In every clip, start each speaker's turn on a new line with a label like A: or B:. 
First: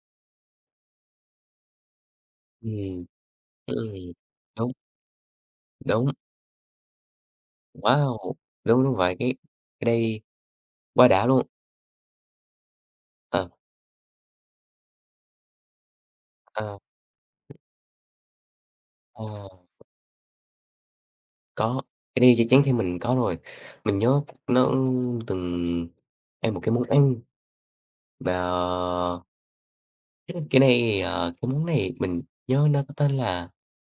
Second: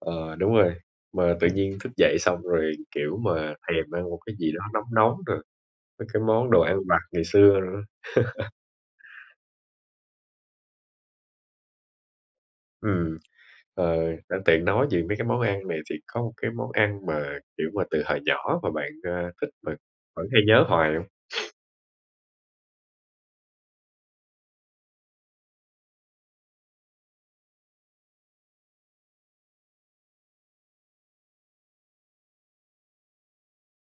A: Ờ, đúng rồi, mà tự nhiên thức dậy xong rồi,
B: Ừm,
A: kiểu, mà thèm
B: ừm,
A: ăn một cái gì đó
B: đúng.
A: nóng nóng rồi, mấy
B: Đúng.
A: cái món đồ ăn vặt ngày xưa nữa.
B: Wow! Đúng, đúng vậy, cái cái đây quá đã luôn!
A: Ừm,
B: À.
A: ờ, đang tiện nói về mấy cái món ăn này thì có một cái món
B: À.
A: ăn mà, kiểu mà, từ hồi nhỏ mà bạn, à,
B: À!
A: thích và vẫn hay nhớ hoài hông?
B: Có, cái này chắc chắn thì mình có rồi, mình nhớ nó, ưm, từng ăn một cái món ăn, và [unintelligible] Cái này, ờ, cái món này mình nhớ nó có tên là,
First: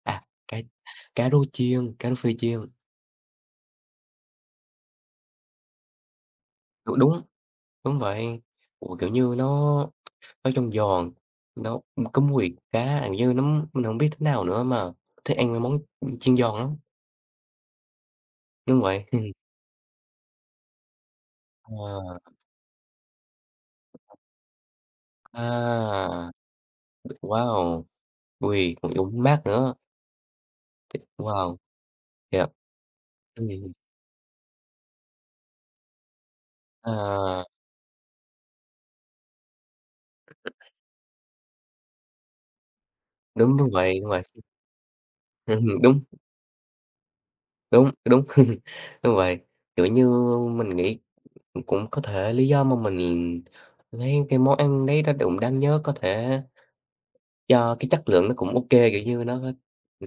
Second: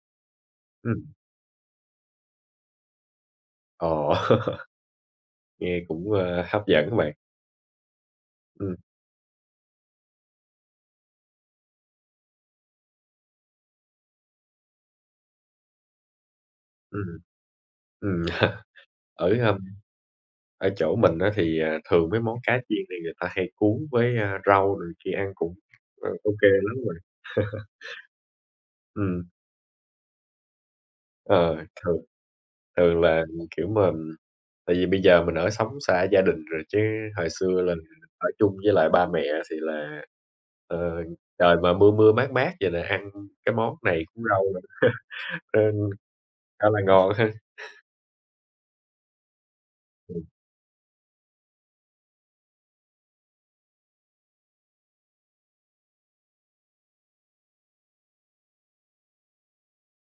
B: à, cá
A: Ừm.
B: cá rô chiên, cá rô phi chiên.
A: Ồ! Nghe cũng, ờ, hấp dẫn á
B: Đúng
A: bạn.
B: đúng, đúng vậy,
A: Ừm.
B: ồ, kiểu như, nó nói chung giòn, nó có mùi cá, ăn với nấm, mình hông biết thế nào nữa, mà thích ăn mấy món, ưm, chiên giòn lắm.
A: Ừm, ừm. Ừm.
B: Đúng vậy.
A: Ở, hưm ở chỗ mình á thì, à, thường
B: Wow!
A: mấy món cá chiên thì người ta hay cuốn với, a, rau này kia ăn cũng, ờ, ô
B: À,
A: kê lắm á bạn.
B: wow! Ôi, [unintelligible]
A: Ừm.
B: mát nữa. Wow!
A: Ờ, thường
B: Thiệt.
A: thường là, kiểu
B: Ừm.
A: mà tại vì bây giờ mình ở sống xa gia đình rồi, chứ hồi
B: À.
A: xưa là ở chung với lại ba mẹ thì là, ờ, trời mà mưa mưa mát mát vậy là ăn cái
B: Đúng, đúng
A: món
B: vậy,
A: này
B: đúng vậy.
A: cuốn rau nữa,
B: Ừm,
A: nên
B: đúng.
A: khá là ngon ha!
B: Đúng, cái đúng. Đúng vậy, kiểu như, mình nghĩ cũng có thể lý do mà mình lấy cái món ăn đấy nó đụng đáng nhớ có thể do cái chất lượng nó cũng ô kê, kiểu như, nó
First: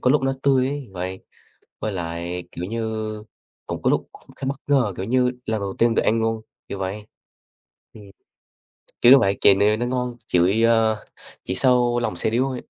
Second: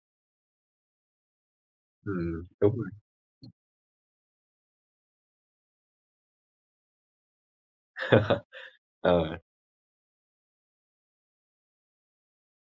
B: có lúc nó tươi ấy, vậy. Với lại,
A: Ừm,
B: kiểu
A: đúng rồi.
B: như, cũng có lúc khá bất ngờ, kiểu như, lần đầu tiên được ăn ngon, kiểu vậy. Ừm, kiểu như vậy,
A: Ờ.
B: kìa nè nó ngon, chỉ, ờ, chỉ sau lòng xe điếu thôi.